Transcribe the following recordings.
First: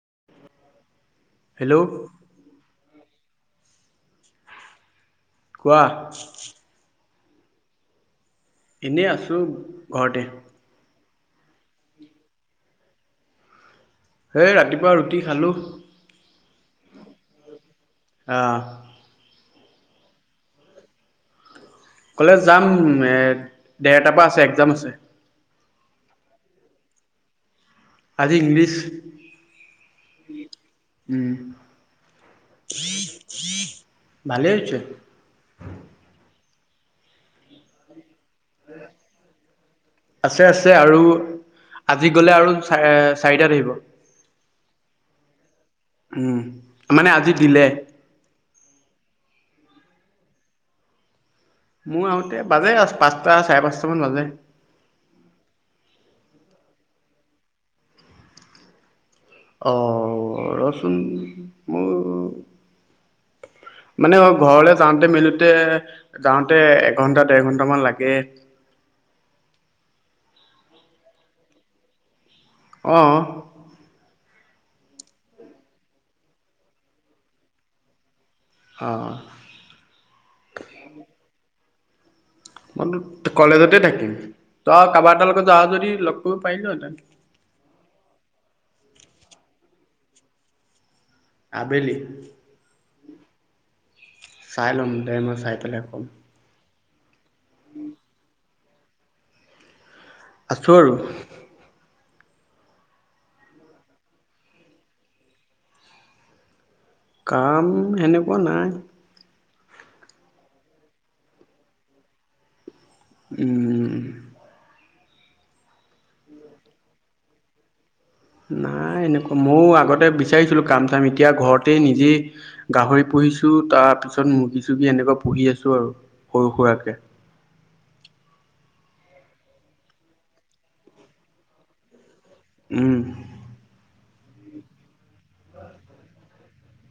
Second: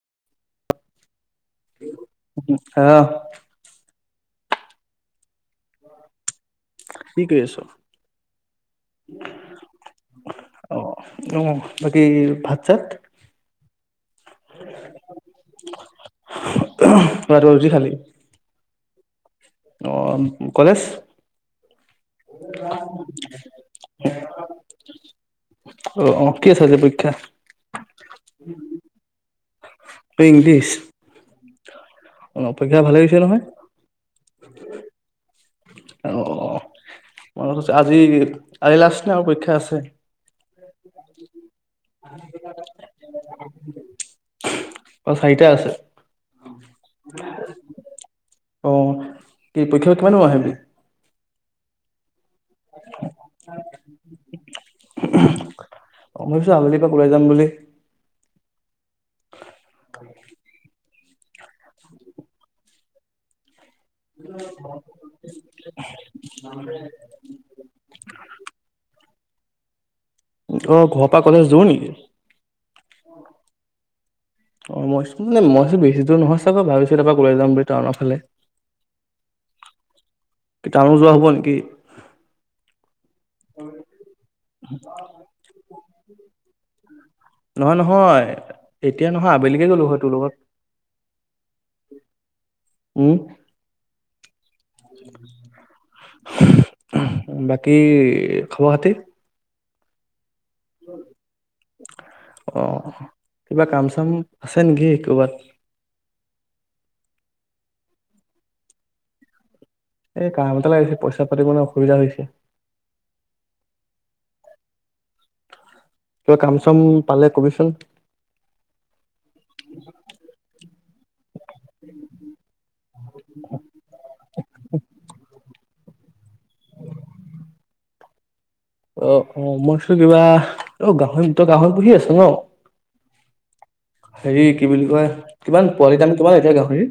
[inaudible] অহ [inaudible] কোৱা কি কৰি আছ এনেই আছোঁ ঘৰতে অ বাকী ভাত চাত সেই ৰাতিপুৱা ৰুটি খালোঁ ৰাতিপুৱা ৰুটি খালি আহ অ কলেজ কলেজ যাম এ ডেৰটাৰ পৰা আছে একজাম আছে অ অ কি আছে পৰীক্ষা আজি ইংলিছ এই ইংলিছ উম অ পৰীক্ষা ভালে হৈছে নহয় ভালেই হৈছে অ মন কৈছো আজি আজি লাষ্ট নে আৰু পৰীক্ষা আছে আছে আছে আৰু আজি গ'লে আৰু চা চাৰিটা থাকিব অ চাৰিটা আছে উম মানে আজি দিলে অ কি পৰীক্ষা পৰা কিমান সময়ত আহিবি মোৰ আৰু বাজে পাঁচটা চাৰে পাঁচটা মান বাজে আবেলি এপাক ওলাই যাম বুলি, অ ৰ [unintelligible] মানে অ ঘৰলে যাওঁতে মেলোতে, যাওঁতে এঘন্টা দেৰ ঘন্টামান লাগে। অ ঘৰ পৰা কলেজ দুৰ নেকি? অ। অ মই [unintelligible] বেছি দৰ নহয় চাবা ভাবিছো এাৰাক লৈ যাম বুলি টাউনৰ ফালে অ কিটানো যোৱা হব নেকি? মইতো কলেজতে থাকিম, তই কাবাতা এটাৰ লগত যাৱ যদি লগ কৰিব পাৰিলোঁ হেতেন? নহয় নহয়, এতিয়া নহয় আবেলিকে গলো হয় তোৰ লগত। আবেলি? উম। চাই ল'ম দে মই চাই পেলাই ক'ম ফু বাকী খবৰ খাতি? আছোঁ আৰু। অঁহ, কিবা কাম চাম আছে নেকি কৰবাত? কাম সেনেকুৱা নাই। এই কাম এটা লাগিছে পইচা পাতিবলৈ অসুবিধা হৈছে। উম। কিবা কাম চাম পালে কবিচোন? নাই এনেকুৱা ময়ও আগতে বিচাৰিছিলো কাম কমিতি এতিয়া ঘৰতেই নিজেই গাহৰি পুহিছোঁ, তাৰপিছত মুৰ্গী চুৰ্গী এনেকুৱা পুহি আছোঁ আৰু। সৰু সুৰাকে। অ অ, মই চো কিবা অ গাহৰি তই গাহৰি পুহি আছ ন? উম। হেৰি কি বুলি কয় কিমান পোৱালি দাম কিমান এতিয়া গাহৰি?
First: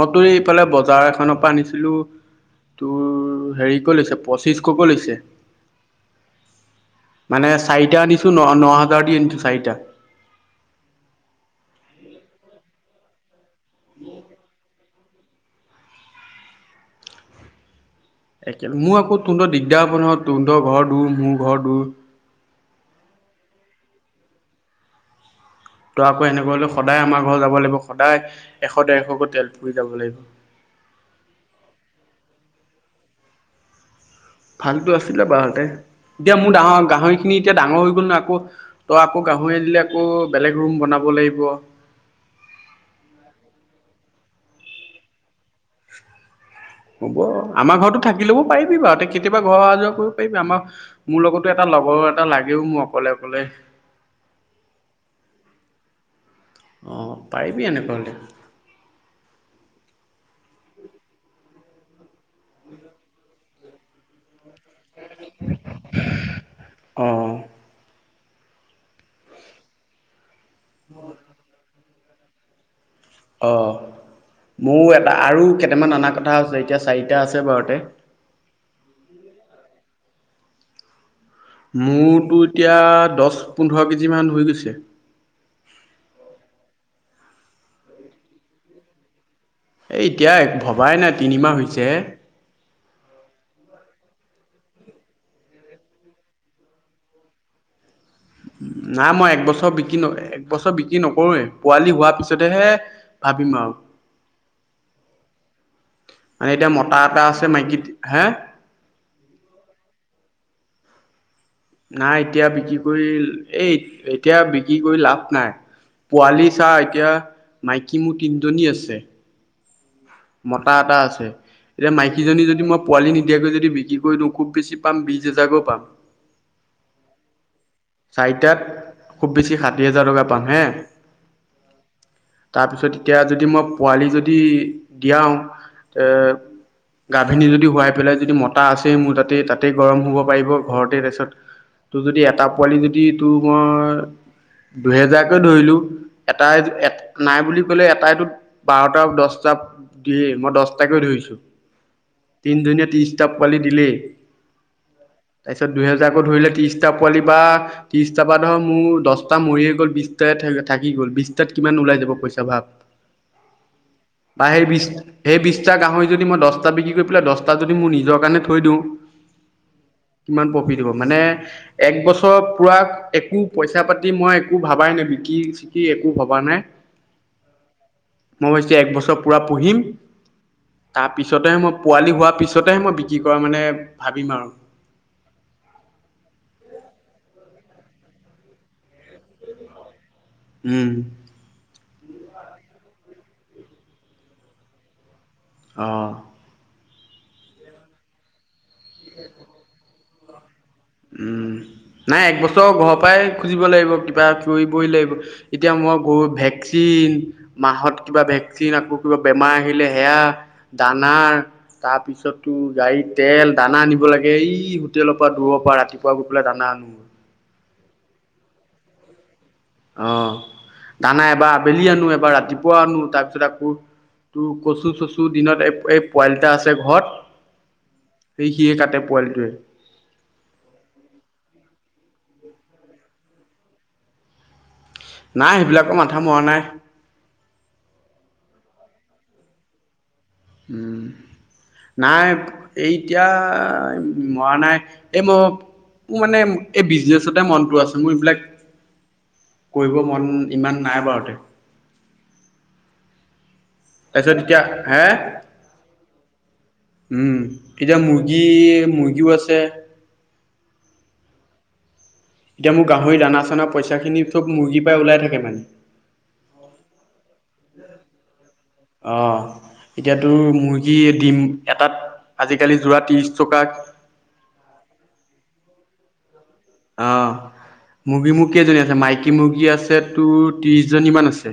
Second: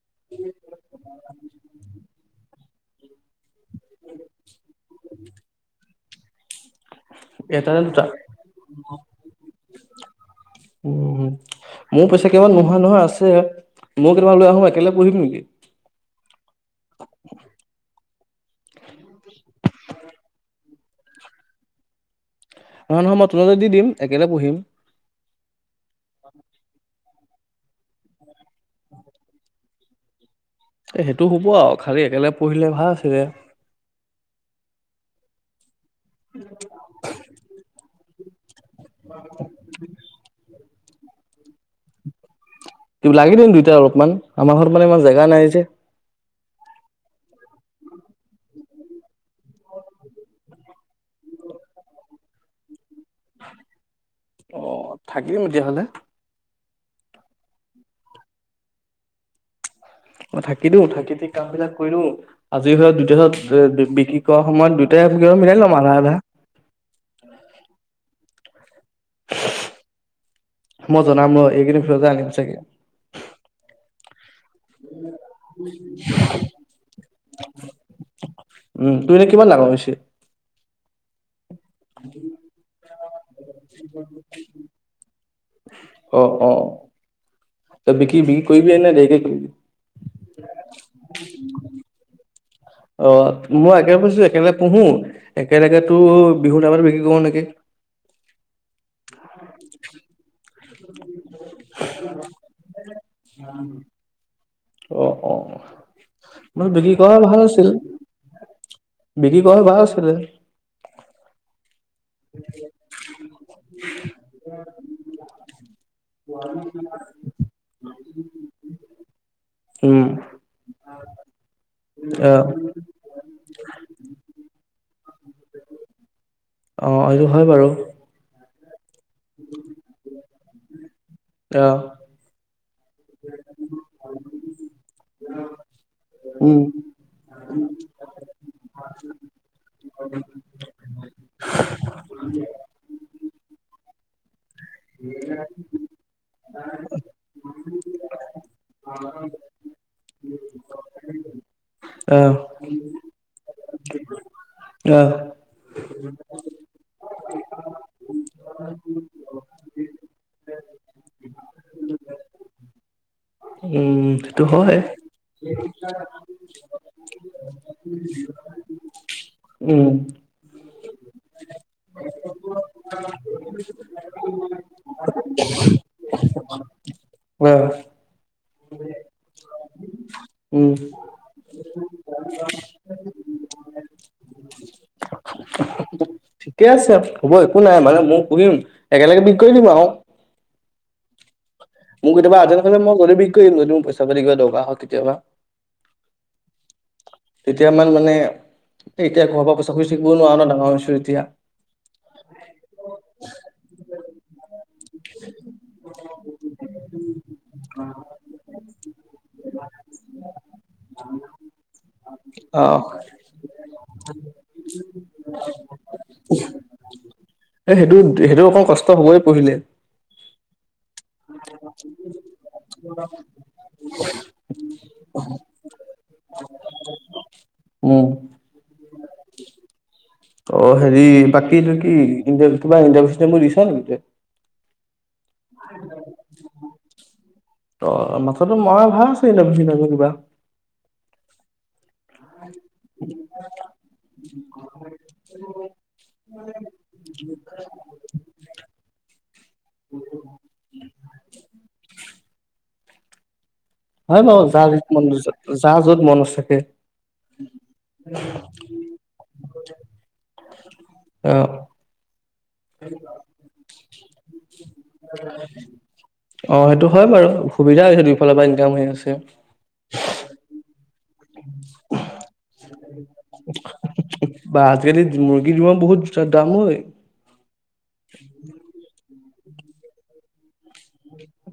মই তোৰ এইফালে বজাৰ এখনৰ পৰা আনিছিলোঁ। তোৰ হেৰি ক লৈছে পঁচিছ ক ক' লৈছে। মানে এটা নে চাৰিটা দুটা? আনিছো ন ন হাজাৰ দি আনিছো চাৰিটা। উম, মোৰ পইচা কিমান নোহোৱা নোহোৱা আছে। মোক তোমাৰ লৈ আহো একেলগ পুহিবি নেকি? একে মোৰ আকৌ তোৰলৈ দিগদাৰ হ'ব নহয় তহতৰ ঘৰ দূৰ মোৰ ঘৰ দূৰ। ন নহয় মই তোমাক দি দিম একেটা পঢ়িম। তো আকৌ এনেকোৱাটো সদায় আমাৰ যাব লাগিব, সদায় এশ ডৰশকৈ তেলপুৰি যাব লাগিব। এ সেইটো হ'ব আৰু খালি একেলগে পঢ়িলে ভাল আছিলে। ভালতো আছিলে বাহতে। এতিয়া মোৰ ডাঙ গাহৰি খিনি এতিয়া ডাঙৰ হৈ গ'ল নহয় আকৌ। উ [unintelligible] ত' আকৌ গাহৰি দিলে আকৌ বেলেগ ৰোম বনাব লাগিব ত লাগি দিম দুটাই অলপ ইমান আমাৰ ঘৰত মানে ইমান জেগা নাই যে। হ'ব আমাৰ ঘৰতো থাকি লব পাৰিবি বাৰু ত কেতিয়াবা ঘ অহ যোৱা কৰিব পাৰিবি আমাৰ মোৰ লগতো এটা লগৰ এটা লাগেও মোক অ থাকিম তেতিয়াহলে অহ পাৰিবি এনেকুৱা হলে অ থাকি দিও থাকি দি কাম বিলাক কৰি আজি হ বিদহত বি বিক্ৰী ত সময়ত দুটাই [unintelligible] মিলাই লম আধা আধা অ' মই জনাম ৰ এইকেদিন দেওবাৰে আহিম চাগে অঁ মোৰ এটা আৰু কেইটামান অনা কথা হৈছে এতিয়া চাৰিটা আছে ঘৰতে উম তুমি এনে কিমান ডাঙৰ হৈছে মোৰতো এতিয়া দছ পোন্ধৰ কেজি মান হৈ গৈছে। ত বিকি বিকি কৰিবি নে দেৰিকে কৰিবি এতিয়া ভবাই নাই তিনিমাহ হৈছে হে অ মই একেবেছো একেলগে পুহো একেলগে পুহো বিহু টাইমত বিক্ৰী কৰো এনেকে নাই মই একবছৰ বিকিম অ এক বছৰ বিক্ৰী নকৰোৱে পোৱালি হোৱাৰ পিছতেহে ভাবিম আৰু। অ অ এতিয়া মানে বিক্ৰী মতা কৰা এটা আছে ভাল আছিল মাইকী হে বিক্ৰী কৰালে ভাল আছিলে। নাই এতিয়া বিক্ৰী কৰি এই এতিয়া বিক্ৰী কৰি লাভ নাই পোৱালি চাহ এতিয়া মাইকী মোৰ তিনিজনী আছে উম মতা এটা আছে এতিয়া অ মাইকীজনী যদি মই পোৱালি নিদিয়াকৈ যদি বিক্ৰী কৰি দিওঁ খুব বেছি পাম বিশ হেজাৰকৈ পাম অঁ এইটো হয় বাৰু চাৰিটাত খুব বেছি ষাঠি হাজাৰ টকা পাম হে অ তাৰপিছত এতিয়া যদি মই পোৱালি যদি দিয়াও তে উম, গাভিনী যদি শোৱাই পেলাই যদি মত টা আছে মোৰ তাতে। তাতেই গৰম হ'ব পাৰিব ঘৰতে তাপিছত, তোৰ যদি এটা পোৱালি যদি টোৰ মই দুহেজাৰকে ধৰিলো, এটাই-এট নাই বুলি কলে এটাইটো বাৰটা-দছটা দিয়ে মই, দহটাকৈ ধৰিছো। আহ, তিন দিনীয়া তিৰিছ কিতাপ পোৱালি দিলে। অহ। দুহেজাৰ কৈ ধৰিলে ততিৰিষ্টা পোৱালি বা ততিৰিষ্টাৰ পৰা ধৰ মোৰ দহটা মৰিয়ে গ'ল বিষ্টা থাকি গ'ল। বিষ্টাত কিমান ওলাই যাব পইচা ভাৱ? উম, সেইটো হেই হয়। বিষ্ট - হেই বিষ্ট গাহৰি যদি মই দস্তা বিক্ৰী কৰি পেলাই দস্তা যদি মই নিজৰ কাৰণে থৈ দিওঁ উম। কিমান প্ৰফিট মানে এক বছৰ বছৰ পুৰাক একো পইচা পাতি মই একো ভবাই নাই বিকিম-চিকিম একো ভবা নাই অহ। মইছো এক বছৰ পুৰা পঢ়িম। উম, তাৰ পিছতেহে মই পোৱালি হোৱাৰ পিছতেহে মই বিক্ৰী কৰা মানে ভাবিম আৰু। ঠিকে আছে হ'ব একো নাই মানে মই সুহিম একেলগে বিক কৰি দিম আৰু। উম। মোক কেতিয়াবা আজলেই সময়ত মই [unintelligible] বিক কৰিম যদি মই পইচা যদি কিবা দৰকাৰ হয় কেতিয়াবা। অহ। তেতিয়া আমাৰ মানে এতিয়া ঘাৰ পা পইচা খোঁচ থাকিব নোৱাৰ ন ডাঙৰ এতিয়া। উম, নাই একবছৰ ঘৰৰ পৰাই খুজিব লাগিব কিবা কৰিবইি লাগিব, এতিয়া মই গৰু ভেকচিন, মাহত কিবা ভেকচিন আকৌ কিবা বেমাৰ, আহিলে সেয়া দানাৰ। তাৰপিছততো অহ, গাড়ীত তেল, দানা, আনব লাগে এই তেলৰ পৰা দূৰ পোৱা ৰাতিপুৱা গৈ পেলাই দানা আনোগৈ। এ সেইটো-সেইটো অকণ কষ্ট হবয় পঢ়িলে। অহ দানা এবাৰ আবেলি আনো এবাৰ ৰাতিপুৱা আনো তাৰপিছত আকৌ তোৰ কচু-চচু দিনত এই পোৱালিটা আছে ঘৰত, উম, সেই সিয়ে কাটে পোৱালিটোৱে। অহ, হেৰি বাকিটো কি [unintelligible] কিবা [unintelligible] চিষ্টেম টো দিছা নেকি তই? নাই সেইবিলাকো মাথা মৰা নাই। ত আমাক তত ম ভাল আছে [unintelligible] কিবা। উম, নাই এই এতিয়া মৰা নাই। এই মই মোৰ মানে এই বিজনেছতে মনটো আছে মোৰ এইবিলাক কৰিব মন ইমান নাই বাৰুতে। হয় তাৰপিছত বাৰু যাৰ এতিয়া মন হে, যাৰ য'ত মন থাকে উম এতিয়া মুৰ্গী মুৰ্গীও আছে। আহ। এতিয়া মোৰ গাহৰি দানা চানা পইচা খিনি চব মুৰ্গী পাই ওলাই থাকে মানে। অ সেইটো হয় বাৰু। সুবিধা হৈছে দুইফালৰ পৰা ইনকাম হৈ আছে। কি দিম এটাত আজিকালি যোৰা ত্ৰিশ টকা। বিলখন বহুত দিচতাপ। অ মুগী মু কেইজনী আছে মাইকী। কী মুৰ্গী আছে তোৰ ত্ৰিছজনীমান আছে?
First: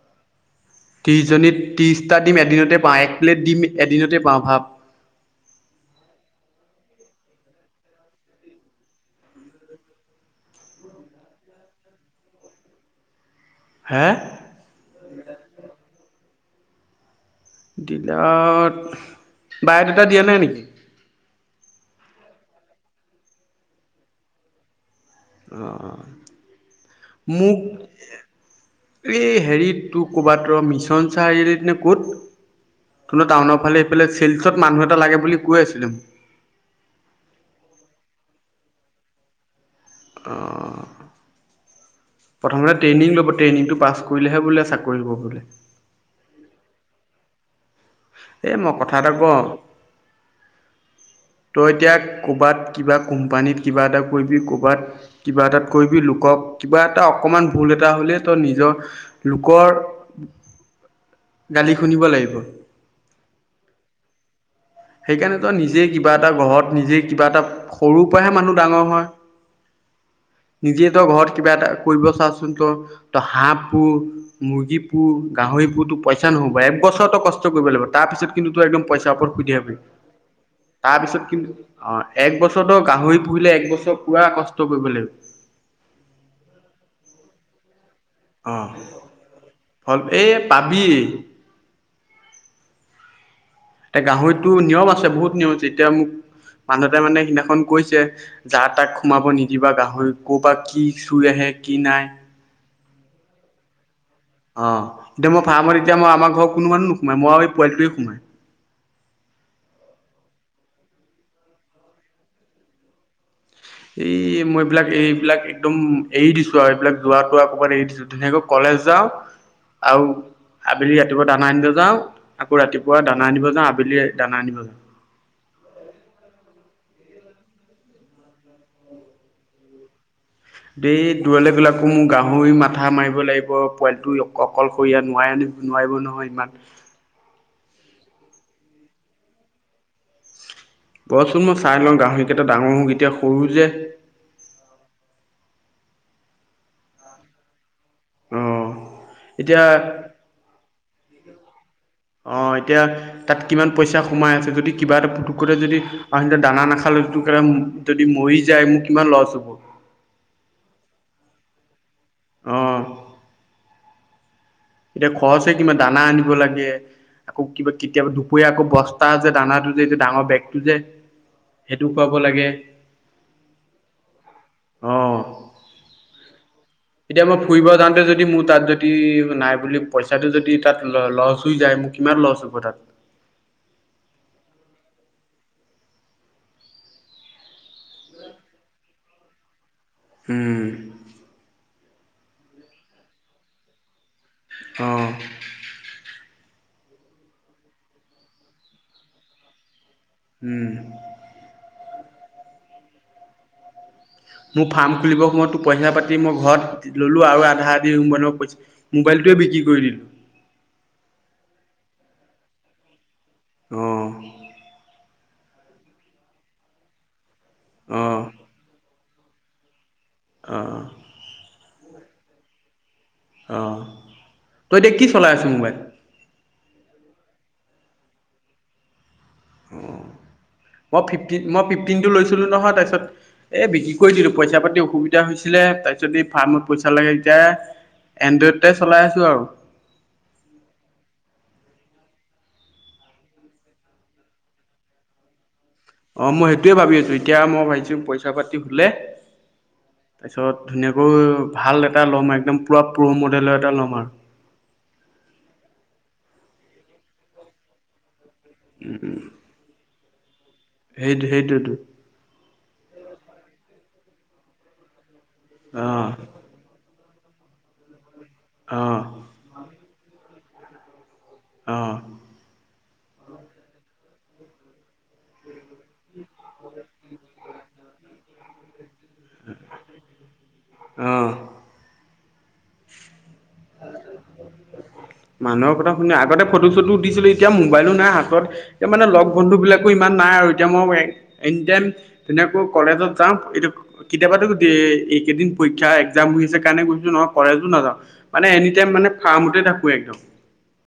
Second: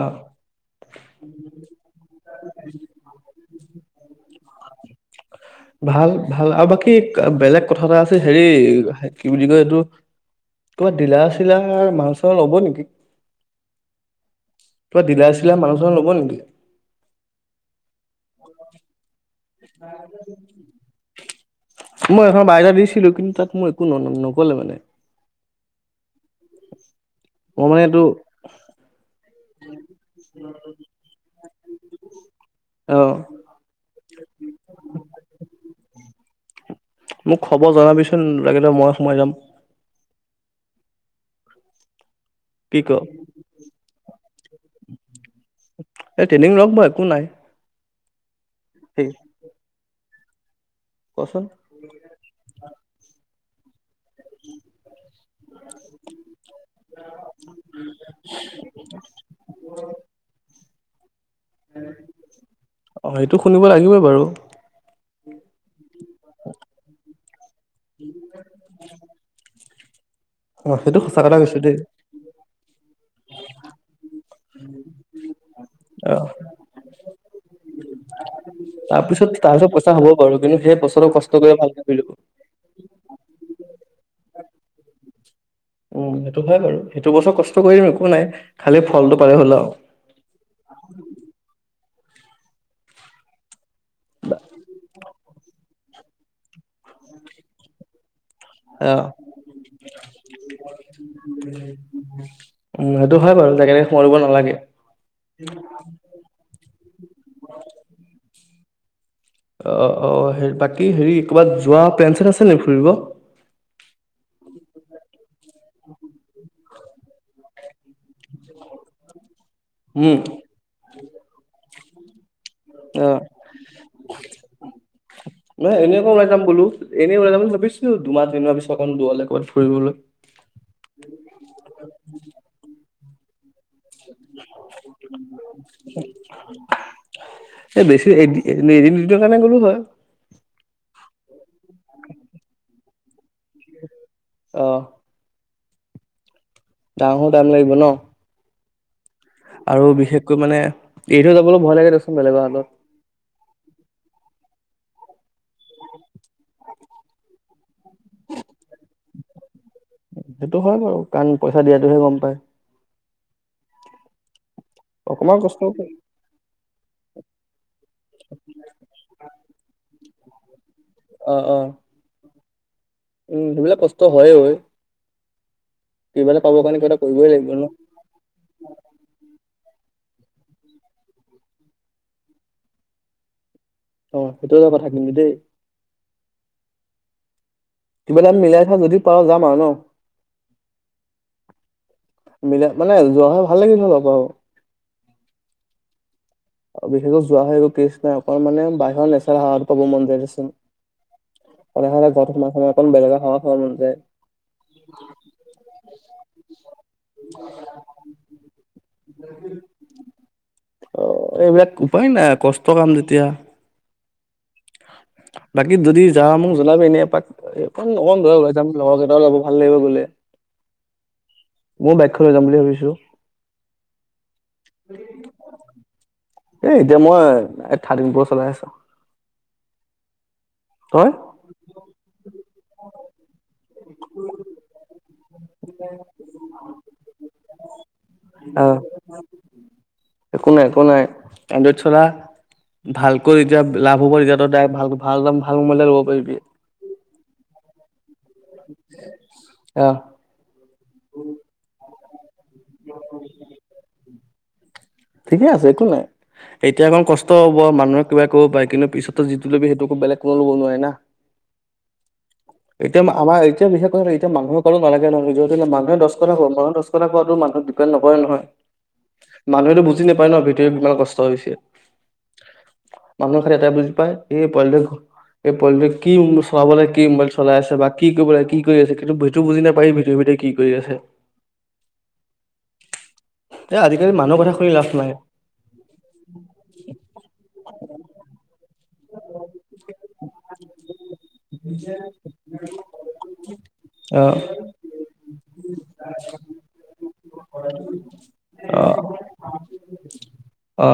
অ ত্ৰিশজনী ত্ৰিশটা দিম এদিনতে পা এক প্লেট দিম। এদিনতে পাওঁ ভাব। ভাল ভাল আৰু বাকী বেলেগ কথা এটা আছে হেৰি কি বুলি কয় এইটো কবাত দিলা চিলা মান চাং ল'ব নেকি? ঔ হে কিবা দিলাই চিলাই মানুহ চানু ল'ব নেকি? দিলাৰট। বায়েডটা দিয়া নাই নেকি? মই এখন বায়দা দিছিলো কিন্তু তাত মই একো ন নক'লে মানে। আহ মোক মই মানে এইটো এই। হেৰি তোৰ ক'বাত মিছন চাৰিআলিত নে ক'ত অ ত টাউনৰ ফালে সফালে চেলচত মানুহ এটা লাগে বুলি কৈ আছিলে? মোক খবৰ জনাবিচোন লাগিলে মই সোমাই যাম। অ প্ৰথম কি ক ট্ৰেইনিং ল'ব ট্ৰেইনিংটো পাছ কৰিব? কৰিলেহে বোলে চাকৰি কৰিব বোলে? এই ট্ৰেইনিং লগ বা একো নাই। এই মই কথা সেই এটা কওঁ। কচোন তই এতিয়া কৰবাত কিবা কোম্পানীত। কিবা এটা। কৰিবি কৰ'বাত কিবা এটাত কৰিবি লোকক কিবা এটা অকমান ভুল এটা হ'লে ত নিজৰ লোকৰ। গালি শুনিব লাগিব? অঁ সেইটো শুনিব লাগিবই বাৰু। সেইকাৰণ তো নিজে কিবা এটা ঘৰত নিজে কিবা এটা সৰুৰ পৰাহে মানুহ ডাঙৰ হয়। অ নিজে সেইটো তো সঁচা ঘৰত কথা কিবা কৈছো এটা দেই কৰিব চাচোন। ত হাঁ পু মুৰ্গী পুৰ গাহৰি পুৰতো অ পইচা নহ'ব এক বছৰৰতো কষ্ট কৰিব লাগিব। তাৰ পিছত। কিন্তু তয় পইচা তাৰপিছত ওপৰত হুই তাৰপিছত থাকিব। পইচা হব বাৰু কিন্তু সেই বইচৰো তাৰপিছত কষ্ট কৰিব ভাল লৈলব। পহিলে একবছৰ পুৰা কষ্ট কৰিব লাগিব। উম সেইটো হয় বাৰু সেইটো বছৰ কষ্ট কৰিম একো। নাই অহ খালি ফলটো পালে হ'ল আও ফল এই পাবি। এতিয়া গাহৰিটো নিয়ম আছে বহুত নিয়ম আছে। এতিয়া মোক মানুহতে মানে সিদিনাখন কৈছে। যা অ তাক সোমাব নিদিবা গাহৰি ক'বাত কি চুই আহে কি নাই। উম সেইটো হয় বাৰু তাকে। অ এতিয়া মই ফাৰ্মত এতিয়াই আমাৰ ঘৰ কোনো মানুহ নোসোমাই মই আৰু পোৱালিটোৱে সোমাই। অ অ বাকী হেৰি ক'ৰবাত যোৱা পেন চেট আছে নেকি ফুৰিব। এই মই। একদম এইদিছো। এইবিলাক যোৱাতো আকমান এৰি দিছো ধনেকৈ কলেজ যাওঁ। আৰু উম আবেলি ৰাতিপুৱা দানা আনিলে যাওঁ। আকৌ ৰাতিপুৱা অ দানা আনিব যাওঁ আবেলি দানা আনিব যাওঁ ম এনে একোও নাযাম বোলো। এনেই ওল যাম বুলি ভাবিো দুমাহ এনেই ভাবিো অকণ দৌল ক'বাত ফুৰিবলৈ। দেই তোৱাল বিলাকো মোৰ গাহৰি মাথা মাৰি। লাগিব। পোৱালিটো [unintelligible] অকলশৰীয়া নোৱাৰে নোৱাৰিব নহয় ইমান এই বেছি এ এদিন দুনৰ কাৰণে গ'লো হয়। বৰচোন মই চাই লওঁ গাহৰিকেইটা ডাঙৰ হোকেইতিয়া। পৰু যে। অ ডঙো দাম লাগিব ন। অঁ এতিয়া আৰু বিশেষকৈ মানে। এইটো যাব। অ এতিয়া তাত কিমান পইচা সোমাই আছে যদি। কিবা এটা পুটুকুৰে যদি দানা নাখাল যদি মৰি যায় মোৰ কিমান লছ হ'ব। সেইটো হয় বাৰু কাৰণ পইচা দিয়াটোহে গম পায়। অঁ এতিয়া অকমান খৰচে কষ্ট কিবা দানা অ আনিব লাগে আকৌ কিবা কেতিয়াবা দুপৰীয়া আকৌ বস্তা যে দানাটো যে এতিয়া ডাঙৰ। বেগটো যে। অ সেইটো কোৱাব লাগে উম সেইবিলাক কষ্ট হয় ঐ অঁ কিবা এটা পাবৰ কাৰণে কিবা এটা এতিয়া কৰিবই মই লাগিব ন ফুৰিব যাওঁতে যদি মোৰ তাত যদি নাই বুলি পইচাটো যদি তাত লচ হৈ যায় মোক কিমান লছ হব্ তাত অ সেইটো এটা কথা কিন্তু দেই কিবা এটা মিলাই থা যদিও পাৰ যাম আৰু ন। [unintelligible] উম মিলাই মানে যোৱা হয় ভাল লাগিল অলপ আৰু অঁ আৰু বিশেষকৈ যোৱা হয় একো কেচ নাই অক মানে বাহিৰৰ নেচাৰ হ [unintelligible] মন্দিৰ [unintelligible] উম, তমাৰ সময়ক বেগ সম মন যায় [unintelligible] মোৰ ফাৰ্ম খুলিবৰ সময়তো পইচা পাতি মই ঘৰত ললো আৰু আধা দি মোবাইল পইচা মোবাইলটোৱে বিক্ৰী কৰি দিলো এক উপায় নাই কষ্ট কাম যেতিয়া অ', বাকী যদি জাহ মোক জনাবি এনে এপাক। এই অ ধ যাম [unintelligible] ও লব ভাল লাগিব বোলে আহঁ মই বাইকখন লৈ যাম বুলি ভাবিছো। আহ তই দে কি চলাই আছ মোবাইল এ এতিয়া মই এ থাৰ্টি ফৰ চলাই আছো অ মই ফিফটিন মই ফিফটিন টো লৈছিলো নহয় তাৰপিছত এই বিক্ৰী কৰি দিলো পইচা পাতি অসুবিধা হৈছিলে তাৰ পিছত ফাৰ্মত পইচা লাগে এতিয়া এনড্ৰইডতে আহ চলাই আছো আৰু। একো নাই একো নাই [unintelligible] এনড্ৰইড চলা ভালকৈ এতিয়া লাভ হ'ব তেতিয়াতো ভাল ভালাম [unintelligible] অ মই সেইটোয়ে ভাবি আছো এতিয়া মই ভাবিছো কথা পাতি হুলে আহ তাৰপিছত [unintelligible] ধুনীয়াকৈ ভাল দে ল' মাইম [unintelligible] একদম পুৰা প্ৰ মডেলৰ এটা লম আৰু [unintelligible] ঠিকে আছে একো নাই এতিয়া অকণ কষ্ট হব মানুহে কিবা ক'ব পাৰে কিন্তু পিছতো যিটো লবি সেইটোকো বেলেগ কোনো ল'ব নোৱাৰে না সেই সেইটোৱেতো [unintelligible] এতিয়া আমাৰ এতিয়া বিশেষ কৈ এতিয়া মানুহৰ কাৰো নালাগে নহ [unintelligible] মানুহৰ অ'। [unintelligible] [unintelligible] [unintelligible] হয়-নহয়, অ', মানুহেতটো বু- হয় ন ভিতৰিত ইমান কষ্ট। হৈছে। অ', মানুহে খালি এটাই বুজি পায় এই পোৱালিটো এই পোৱালিটোৱে কি চলাব কি মোবাইল চলাই আছে বা কি কৰিব লাগে কি কৰি আছে সেইটো সেইটো বুজি নাপায় - [unintelligible] গৈ আছে। অ'। এ আজিকালি মানুহৰ কথা শুনি লাভ- নাই মানুহৰ কথা শুনি আগতে ফটো চটো উঠিছিলোঁ, এতিয়া মোবাইলো নাই হাতত হিঃ', এতিয়া মানে লগ বন্ধুবিলাকো ইমান নাই আৰু, এতিয়া মই এনি টাইম তেনেকৈ কলেজত যাওঁ, এতিয়া অ কেতিয়াবাতো এইকেইদিন পৰীক্ষা এক্জাম হৈছে কাৰণে গৈছোঁ নহলে কলেজো নাযাওঁ। মানে এনি অ টাইম মানে ফাৰ্মতে থাকো। একদম', অ